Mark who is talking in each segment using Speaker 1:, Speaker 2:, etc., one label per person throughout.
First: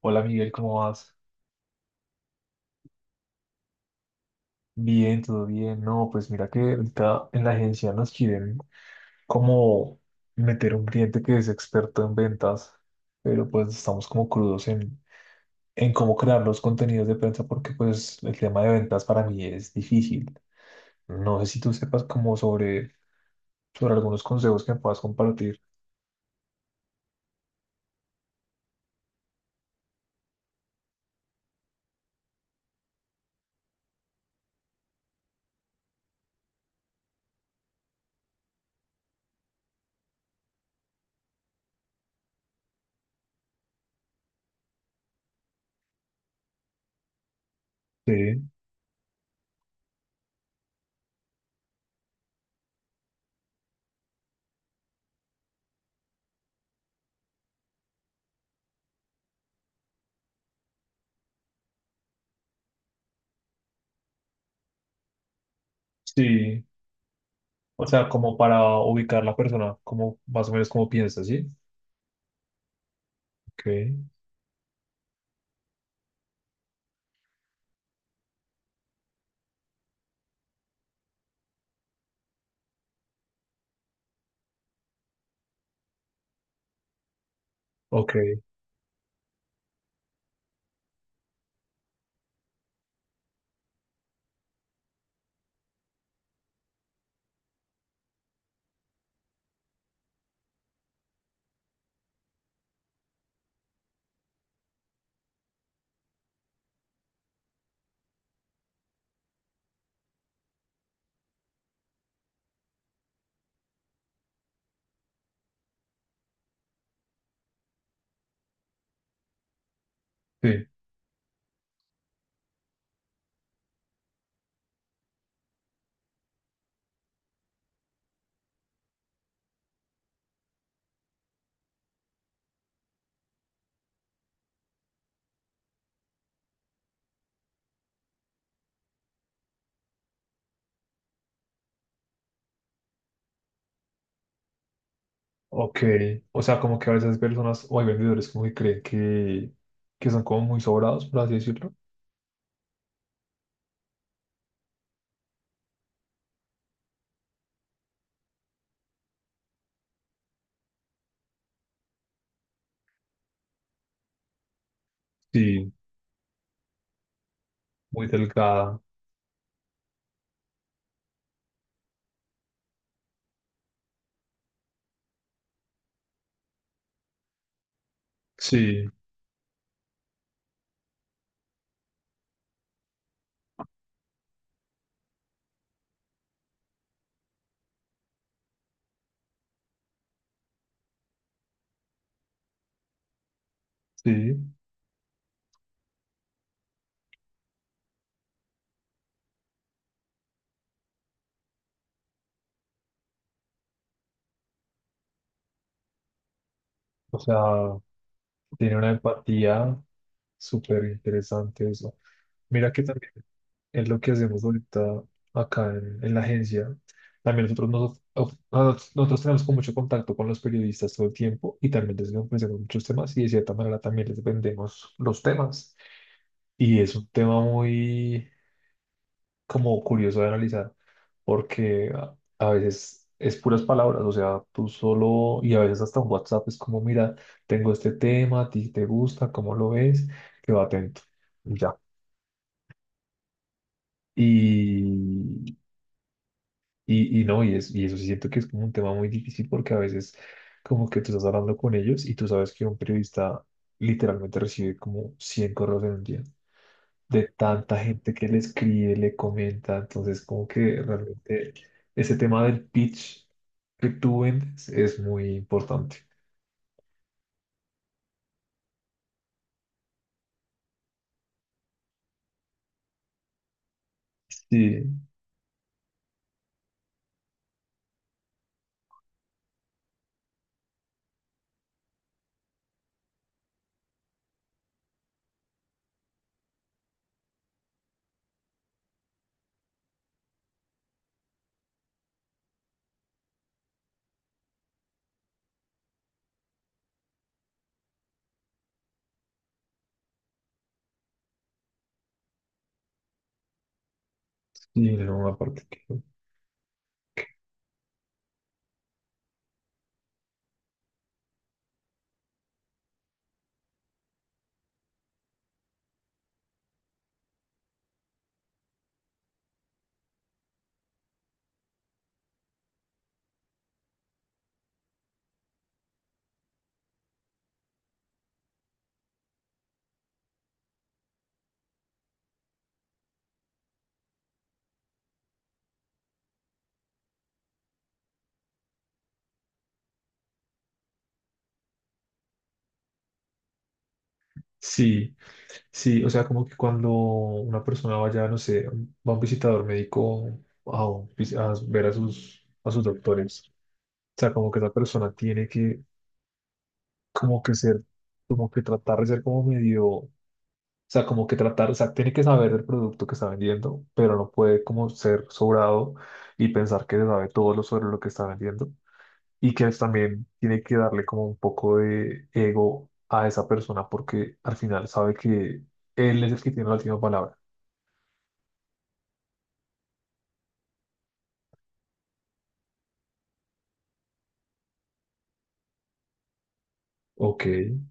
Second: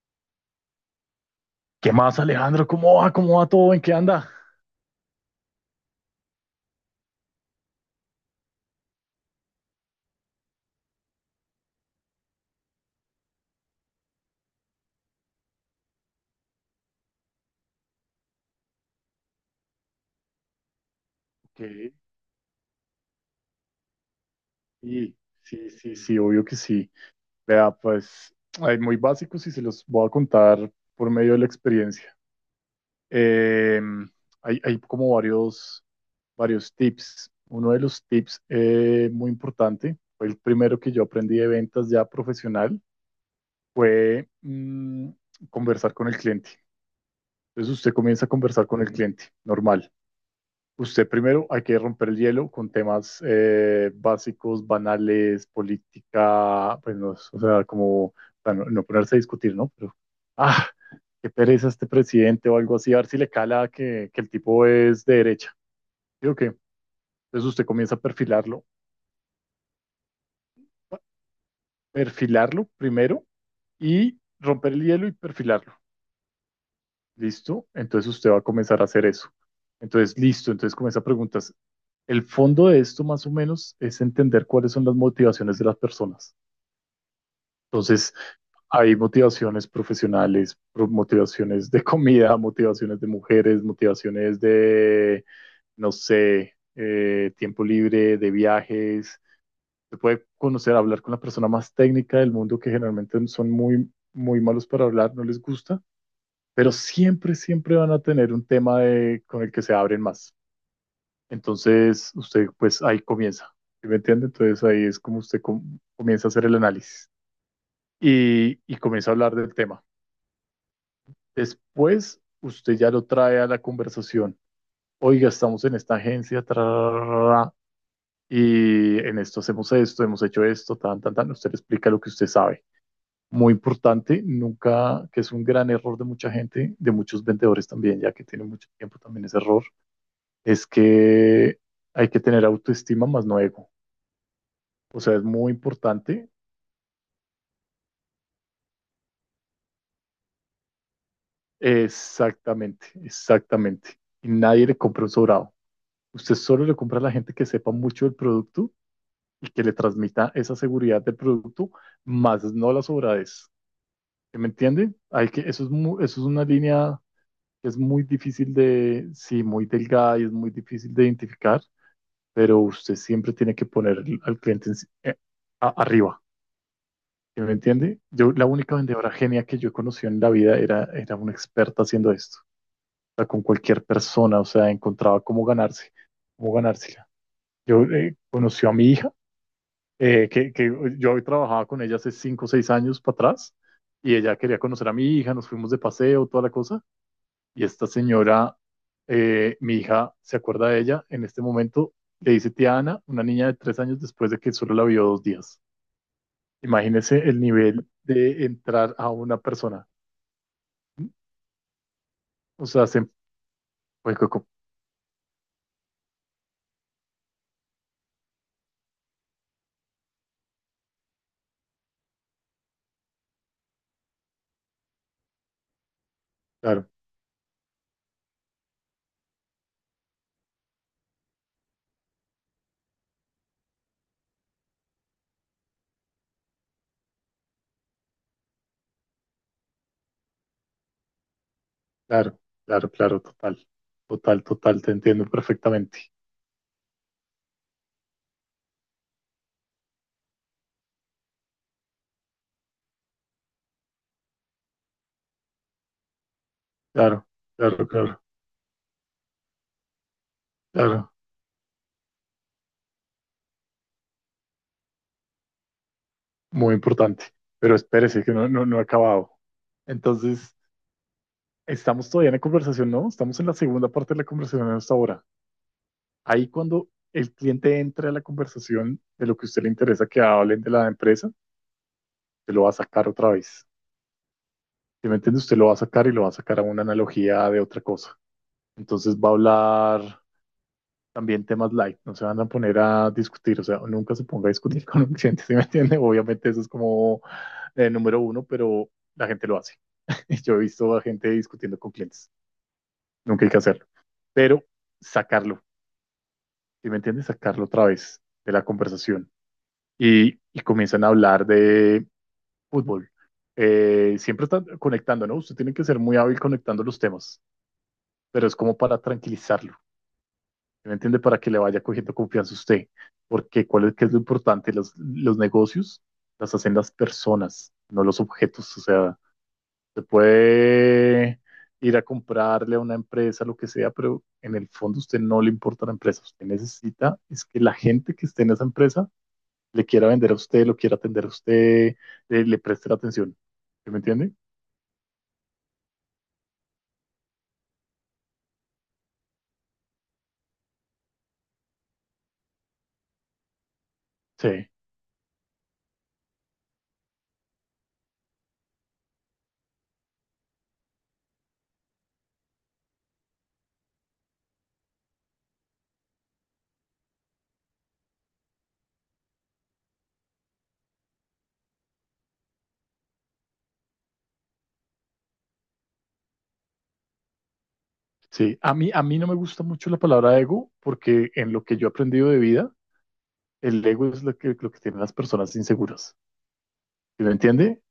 Speaker 1: Hola Miguel, ¿cómo vas?
Speaker 2: ¿Qué más, Alejandro? ¿Cómo va? ¿Cómo va todo? ¿En qué anda?
Speaker 1: Bien, todo bien. No, pues mira que ahorita en la agencia nos quieren como meter un cliente que es experto en ventas, pero pues estamos como crudos en cómo crear los contenidos de prensa porque pues el tema de ventas para mí es difícil. No sé si
Speaker 2: Ok,
Speaker 1: tú sepas como sobre algunos consejos que me puedas
Speaker 2: y
Speaker 1: compartir.
Speaker 2: sí, sí, sí, obvio que sí. Vea, pues, hay muy básicos y se los voy a contar por medio de la experiencia. Eh, hay, varios tips. Uno de los tips muy importante, fue el primero que yo aprendí de ventas ya profesional, fue conversar con el cliente. Entonces usted comienza a
Speaker 1: Sí,
Speaker 2: conversar con el cliente, normal. Usted primero hay que romper el hielo con temas básicos, banales, política, pues no, o sea, como bueno, no ponerse a discutir, ¿no? Pero, ah, qué pereza este presidente o algo así, a ver si le cala que el tipo es de derecha. Digo que,
Speaker 1: sí.
Speaker 2: entonces usted
Speaker 1: O
Speaker 2: comienza a
Speaker 1: sea, como para
Speaker 2: perfilarlo,
Speaker 1: ubicar la persona, como más o menos como piensa, ¿sí?
Speaker 2: perfilarlo primero
Speaker 1: Ok,
Speaker 2: y romper el hielo y perfilarlo. ¿Listo? Entonces usted va a comenzar a hacer eso. Entonces, listo. Entonces comienza a preguntas. El fondo de esto, más o menos, es entender cuáles son las motivaciones de las personas. Entonces,
Speaker 1: ok,
Speaker 2: hay motivaciones profesionales, motivaciones de comida, motivaciones de mujeres, motivaciones de, no sé, tiempo libre, de viajes. Se puede conocer, hablar con la persona más técnica del mundo que generalmente son muy, muy malos para hablar, no les gusta, pero siempre, siempre van a tener un tema de, con el que se abren más. Entonces, usted pues ahí comienza, ¿sí? ¿Me entiende? Entonces ahí es como usted comienza a hacer el análisis y comienza a hablar del tema.
Speaker 1: sí.
Speaker 2: Después, usted ya lo trae a la conversación. Oiga, estamos en esta agencia, tra, ra, ra, ra, y en esto hacemos esto, hemos hecho esto, tan, tan, tan. Usted le explica lo que usted sabe. Muy importante, nunca, que es un gran error de mucha gente, de muchos vendedores también, ya que tienen mucho tiempo también ese error, es que hay que tener autoestima, más no ego. O sea, es muy
Speaker 1: Ok,
Speaker 2: importante.
Speaker 1: o sea, como que a veces personas o hay vendedores como que creen que son como muy sobrados, por así decirlo.
Speaker 2: Exactamente, exactamente. Y nadie le compra un sobrado. Usted solo le compra a la gente que sepa mucho del producto y que le transmita esa seguridad del producto, más no la sobradez. ¿Sí? ¿Me entiende? Hay que, eso es,
Speaker 1: Sí,
Speaker 2: eso es una línea que es muy
Speaker 1: muy
Speaker 2: difícil
Speaker 1: delgada.
Speaker 2: de, sí, muy delgada y es muy difícil de identificar, pero usted siempre tiene que poner al cliente si, arriba. ¿Sí me entiende? Yo, la única
Speaker 1: Sí,
Speaker 2: vendedora genia que yo conocí en la vida era, era una experta haciendo esto. O sea, con cualquier persona, o sea, encontraba cómo ganarse, cómo ganársela. Yo conocí a mi hija, que yo trabajaba con ella hace 5 o 6 años para atrás, y ella
Speaker 1: sí.
Speaker 2: quería conocer a mi hija, nos fuimos de paseo, toda la cosa, y esta señora, mi hija se acuerda de ella en este momento, le dice tía Ana, una niña de 3 años después de que solo la vio 2 días.
Speaker 1: O
Speaker 2: Imagínese
Speaker 1: sea,
Speaker 2: el nivel de
Speaker 1: tiene una
Speaker 2: entrar a una
Speaker 1: empatía
Speaker 2: persona.
Speaker 1: súper interesante eso.
Speaker 2: O
Speaker 1: Mira que
Speaker 2: sea, se,
Speaker 1: también es lo que
Speaker 2: pues,
Speaker 1: hacemos ahorita acá en la agencia. También nosotros, nosotros tenemos como mucho contacto con los periodistas todo el tiempo y también les ofrecemos muchos temas y de cierta manera también les vendemos los temas. Y
Speaker 2: claro,
Speaker 1: es un tema muy como curioso de analizar, porque a veces es puras palabras, o sea, tú solo, y a veces hasta un WhatsApp es como, mira, tengo este tema, a ti te gusta, ¿cómo lo ves? Quedo atento, y ya.
Speaker 2: claro, claro, claro, total, total, total, te entiendo
Speaker 1: Y,
Speaker 2: perfectamente.
Speaker 1: y no, y, es, y eso sí siento que es como un tema muy difícil porque a veces como que tú estás hablando con ellos y tú sabes que un periodista literalmente recibe como 100 correos en un día.
Speaker 2: Claro,
Speaker 1: De tanta
Speaker 2: claro,
Speaker 1: gente
Speaker 2: claro,
Speaker 1: que le escribe, le comenta. Entonces, como que
Speaker 2: claro,
Speaker 1: realmente ese tema del pitch que tú vendes es muy importante.
Speaker 2: muy importante. Pero espérese, que no, no, no he acabado. Entonces, estamos todavía en la conversación, ¿no? Estamos en la segunda parte de la conversación
Speaker 1: Sí,
Speaker 2: hasta ahora. Ahí cuando el cliente entre a la conversación de lo que a usted le interesa que hablen de la empresa, se lo va a sacar otra vez. Si me entiende, usted lo va a sacar y lo va a sacar a una analogía de otra cosa. Entonces va a hablar también temas light, no se van a poner a discutir, o sea, nunca se ponga a discutir con un cliente, ¿sí me entiende? Obviamente eso es como el número uno, pero la gente lo hace. Yo he visto a gente discutiendo con clientes, nunca hay que hacerlo, pero
Speaker 1: sí, no,
Speaker 2: sacarlo,
Speaker 1: aparte que.
Speaker 2: ¿sí me entiende? Sacarlo otra vez de la conversación y comienzan a hablar de fútbol. Siempre están conectando, ¿no? Usted tiene que ser muy hábil conectando los temas, pero es como para tranquilizarlo. ¿Sí? ¿Me entiende? Para que le vaya cogiendo confianza a usted. Porque ¿cuál es, qué es lo importante? Los negocios las hacen las personas, no los objetos. O sea, se puede ir a comprarle a una empresa, lo que sea, pero en el fondo a usted no le importa la empresa. Usted necesita es que la gente que esté en esa empresa le quiera vender a usted, lo quiera atender a usted, le preste la atención. ¿Sí? ¿Me entiende?
Speaker 1: Sí, sí, o sea, como que cuando una persona vaya, no sé, va a un visitador médico a ver a sus doctores, o sea, como que
Speaker 2: Sí,
Speaker 1: esa persona tiene que, como que ser, como que tratar de ser como medio. O sea, como que tratar, o sea, tiene que saber el producto que está vendiendo, pero no puede como ser sobrado y pensar que se sabe todo lo sobre lo que está vendiendo. Y que también tiene que darle como un poco de ego a esa persona porque al final sabe que él es el que tiene la última palabra.
Speaker 2: sí. A mí no me gusta mucho la palabra ego porque en lo que yo he aprendido de vida, el ego es lo que tienen las personas inseguras, ¿sí me
Speaker 1: Ok,
Speaker 2: entiende?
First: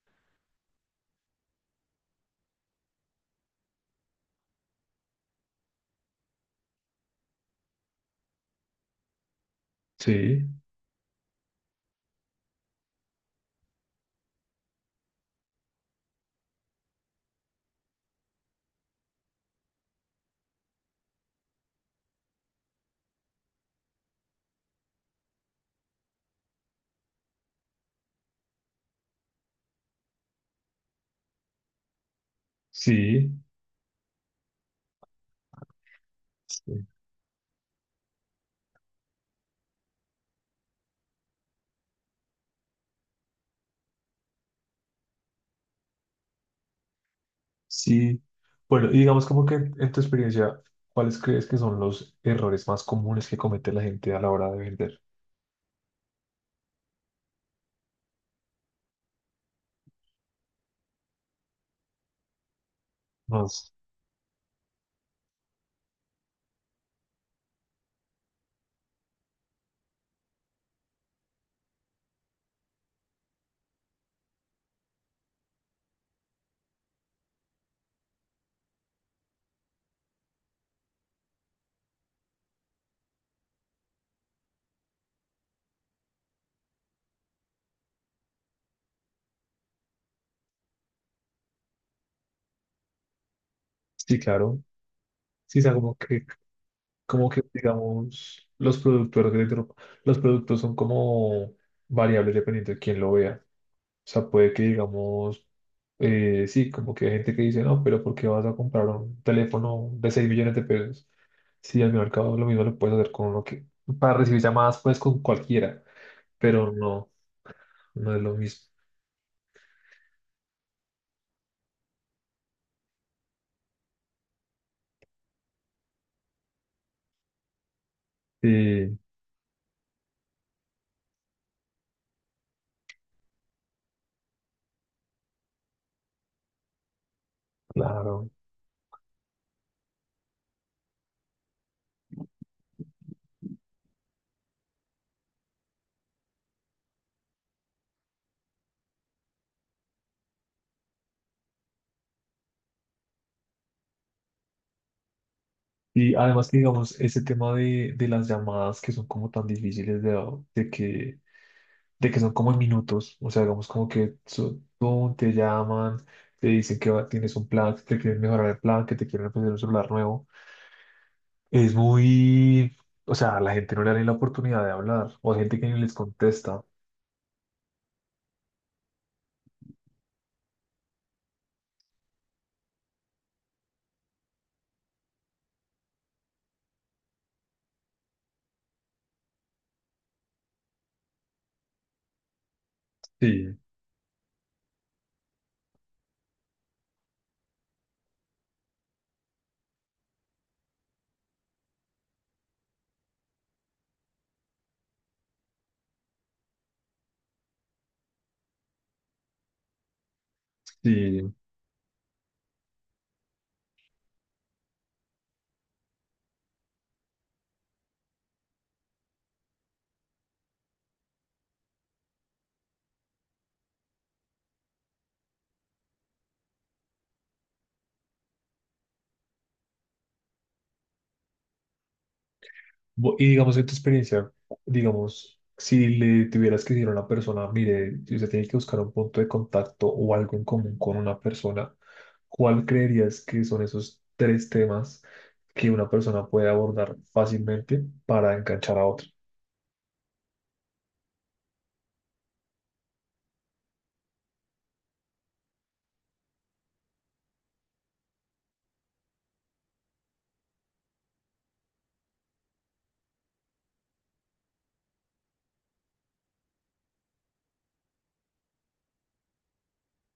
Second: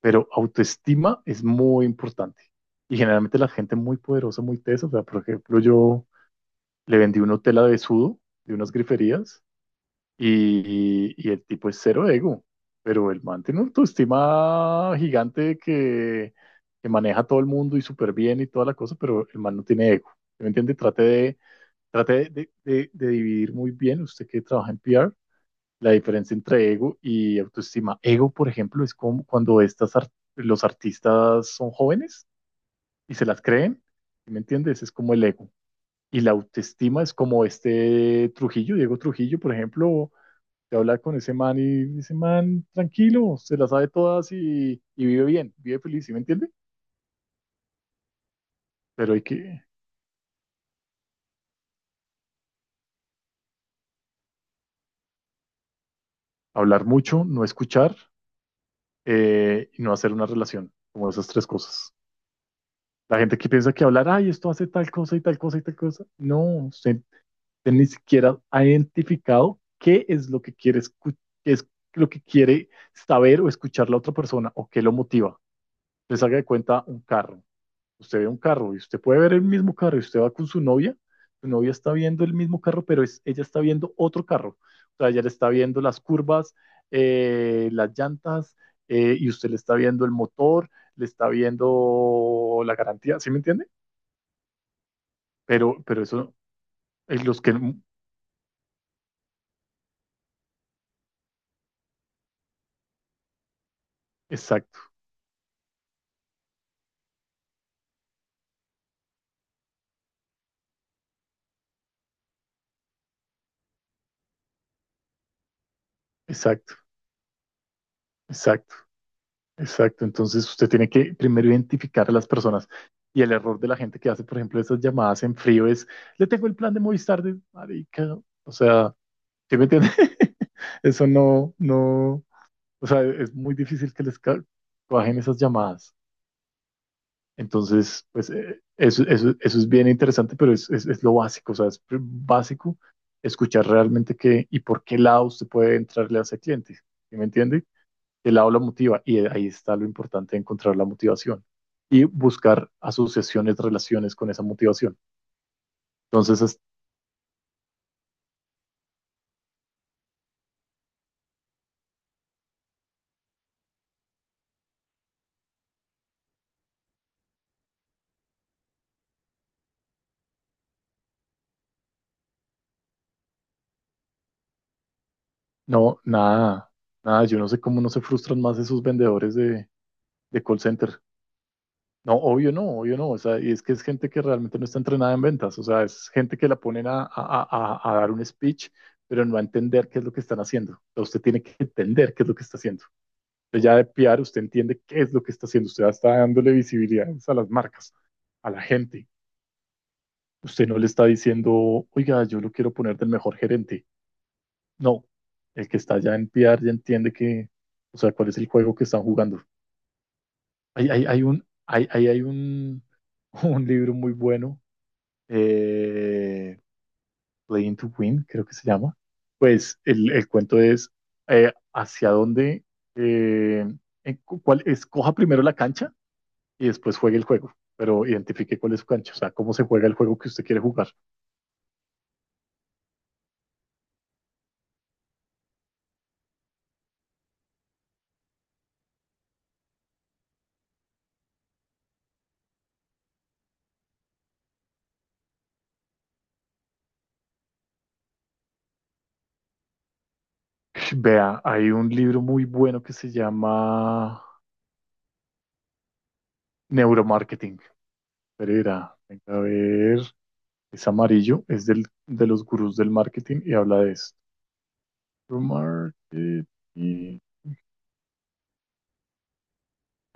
Speaker 2: Pero autoestima es muy importante. Y generalmente la gente muy poderosa, muy tesa, o sea, por ejemplo, yo le vendí una tela de sudo, de unas griferías,
Speaker 1: sí,
Speaker 2: y el tipo es cero ego, pero el man tiene una autoestima gigante que maneja a todo el mundo y súper bien y toda la cosa, pero el man no tiene ego. ¿Sí? ¿Me entiende? Trate de, de dividir muy bien, usted que trabaja en PR, la diferencia entre ego y autoestima. Ego, por ejemplo, es como cuando los artistas son jóvenes y se
Speaker 1: sí,
Speaker 2: las creen, ¿sí? ¿me entiendes? Es como el ego. Y la
Speaker 1: sí.
Speaker 2: autoestima es como este Trujillo, Diego Trujillo, por ejemplo, te habla con ese man y dice, man, tranquilo, se las sabe todas y vive bien, vive feliz, ¿sí me entiende?
Speaker 1: Sí. Bueno, y
Speaker 2: Pero hay
Speaker 1: digamos como que
Speaker 2: que
Speaker 1: en tu experiencia, ¿cuáles crees que son los errores más comunes que comete la gente a la hora de vender?
Speaker 2: hablar mucho, no escuchar, y no hacer una relación, como esas tres cosas. La gente que
Speaker 1: Más.
Speaker 2: piensa que hablar, ay, esto hace tal cosa y tal cosa y tal cosa. No, usted gente ni siquiera ha identificado qué es lo que quiere qué es lo que quiere saber o escuchar la otra persona o qué lo motiva. Les haga de cuenta un carro. Usted ve un carro y usted puede ver el mismo carro y usted va con su novia. Su novia está viendo el mismo carro, pero es, ella está viendo otro carro. O sea, ella le está viendo las curvas, las llantas, y usted le está viendo el motor, le está viendo la garantía, ¿sí me entiende?
Speaker 1: Sí, claro. Sí, o sea,
Speaker 2: Pero,
Speaker 1: como
Speaker 2: pero
Speaker 1: que,
Speaker 2: eso, eh, los que...
Speaker 1: digamos, los productores de dro- los productos son como variables dependiendo de quién lo vea. O sea, puede que,
Speaker 2: Exacto,
Speaker 1: digamos, sí, como que hay gente que dice, no, pero ¿por qué vas a comprar un teléfono de 6 millones de pesos? Si al mercado lo mismo lo puedes hacer con uno que, para recibir llamadas, pues con cualquiera, pero
Speaker 2: exacto,
Speaker 1: no, no es lo mismo.
Speaker 2: exacto. Exacto, entonces usted tiene que primero identificar a las personas. Y el error de la gente que hace, por ejemplo, esas llamadas en frío es, le tengo el plan de Movistar de marica. O sea,
Speaker 1: Sí,
Speaker 2: ¿sí me entiende? Eso no, no, o sea, es muy difícil que les cuajen esas llamadas. Entonces, pues
Speaker 1: claro.
Speaker 2: eso, eso, eso es bien interesante, pero es lo básico, o sea, es básico escuchar realmente qué y por qué lado usted puede entrarle a ese cliente. ¿Sí me entiende? El aula motiva y ahí está lo importante de encontrar la motivación y buscar asociaciones, relaciones con esa motivación.
Speaker 1: Y
Speaker 2: Entonces,
Speaker 1: además que,
Speaker 2: es-
Speaker 1: digamos, ese tema de las llamadas que son como tan difíciles de que son como en minutos, o sea, digamos como que tú te llaman, te dicen tienes un plan, que te quieren mejorar el plan, que te quieren ofrecer un celular nuevo. Es muy, o sea, a la gente no le da ni la oportunidad de hablar, o hay gente que ni les
Speaker 2: no,
Speaker 1: contesta.
Speaker 2: nada, nada, yo no sé cómo no se frustran más esos vendedores de call center. No, obvio no, obvio no. O sea, y es que es gente que realmente no está entrenada en ventas. O sea, es gente que la ponen a, dar un speech, pero no a entender qué es lo que están haciendo. O sea, usted tiene que entender qué es lo que está haciendo.
Speaker 1: Sí,
Speaker 2: Usted ya de PR, usted entiende qué es lo que está haciendo. Usted ya está dándole visibilidad a las marcas, a la gente. Usted no le está diciendo, oiga, yo lo quiero poner del mejor gerente. No, el que está ya en PR ya entiende que, o sea, cuál es el juego que están jugando. Hay, hay, hay
Speaker 1: sí.
Speaker 2: un, hay, hay, hay un, un libro muy bueno, eh, Playing to Win, creo que se llama. Pues el cuento es hacia dónde, eh, en cuál, escoja primero la cancha y después juegue el juego, pero identifique cuál es su cancha, o sea, cómo se juega el juego que usted quiere jugar.
Speaker 1: Y digamos, en tu experiencia, digamos, si le tuvieras que decir a una persona, mire, si usted tiene que buscar un punto de contacto o algo en común con una persona, ¿cuál creerías que son esos tres temas que una persona puede abordar fácilmente para enganchar a otro?
Speaker 2: Vea, hay un libro muy bueno que se llama Neuromarketing. Pero verá, venga a ver, es amarillo, es del, de los gurús del marketing y habla de esto. Neuromarketing.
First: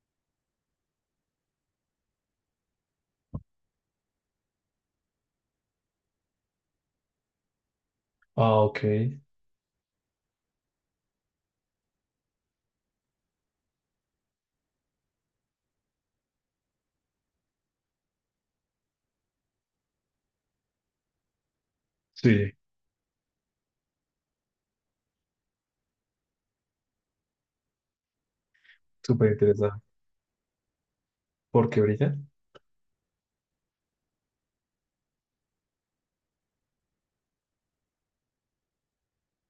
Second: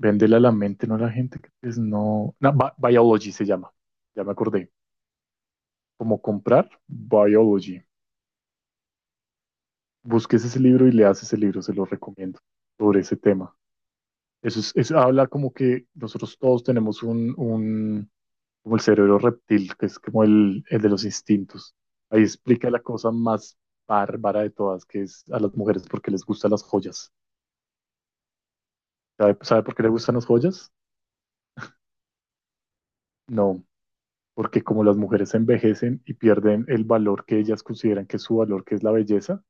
Speaker 2: Véndela a la mente, no a la gente que es no. No, Biology se llama. Ya me acordé. ¿Cómo comprar? Biology.
Speaker 1: Ah, ok.
Speaker 2: Busques ese libro y leas ese libro, se lo recomiendo, sobre ese tema. Eso es, eso habla como que nosotros todos tenemos un, como el cerebro reptil, que es como el de los instintos. Ahí
Speaker 1: Sí,
Speaker 2: explica la cosa más bárbara de todas, que es a las mujeres porque les gustan las joyas.
Speaker 1: súper
Speaker 2: ¿Sabe, sabe por
Speaker 1: interesante.
Speaker 2: qué les gustan las joyas?
Speaker 1: ¿Por qué brilla?
Speaker 2: No, porque como las mujeres envejecen y pierden el valor que ellas consideran que es su valor, que es la belleza,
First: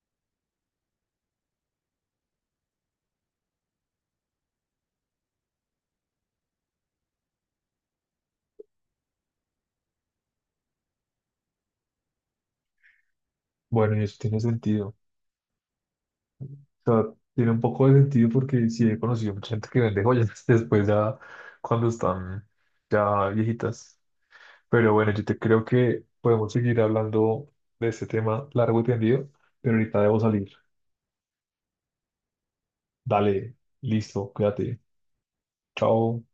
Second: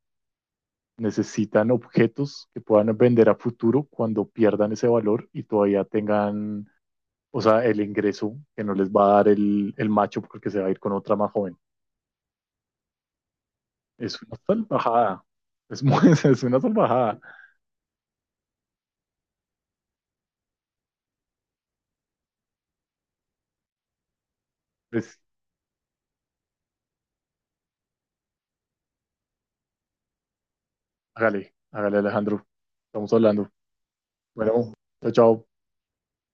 Speaker 2: necesitan objetos que puedan vender a futuro cuando pierdan ese valor y todavía tengan, o sea, el ingreso que no les va a dar el macho porque se va a ir con otra más joven.
Speaker 1: Bueno, y eso
Speaker 2: Es una
Speaker 1: tiene sentido.
Speaker 2: salvajada. Es, muy, es una
Speaker 1: O sea,
Speaker 2: salvajada.
Speaker 1: tiene un poco de sentido porque sí he conocido mucha gente que vende joyas después ya cuando están ya viejitas. Pero bueno,
Speaker 2: Pues,
Speaker 1: yo te creo que podemos seguir hablando de este tema largo y tendido, pero ahorita debo salir.
Speaker 2: hágale, hágale, Alejandro. Estamos hablando.
Speaker 1: Dale, listo,
Speaker 2: Bueno,
Speaker 1: cuídate.
Speaker 2: chao, chao.
Speaker 1: Chao.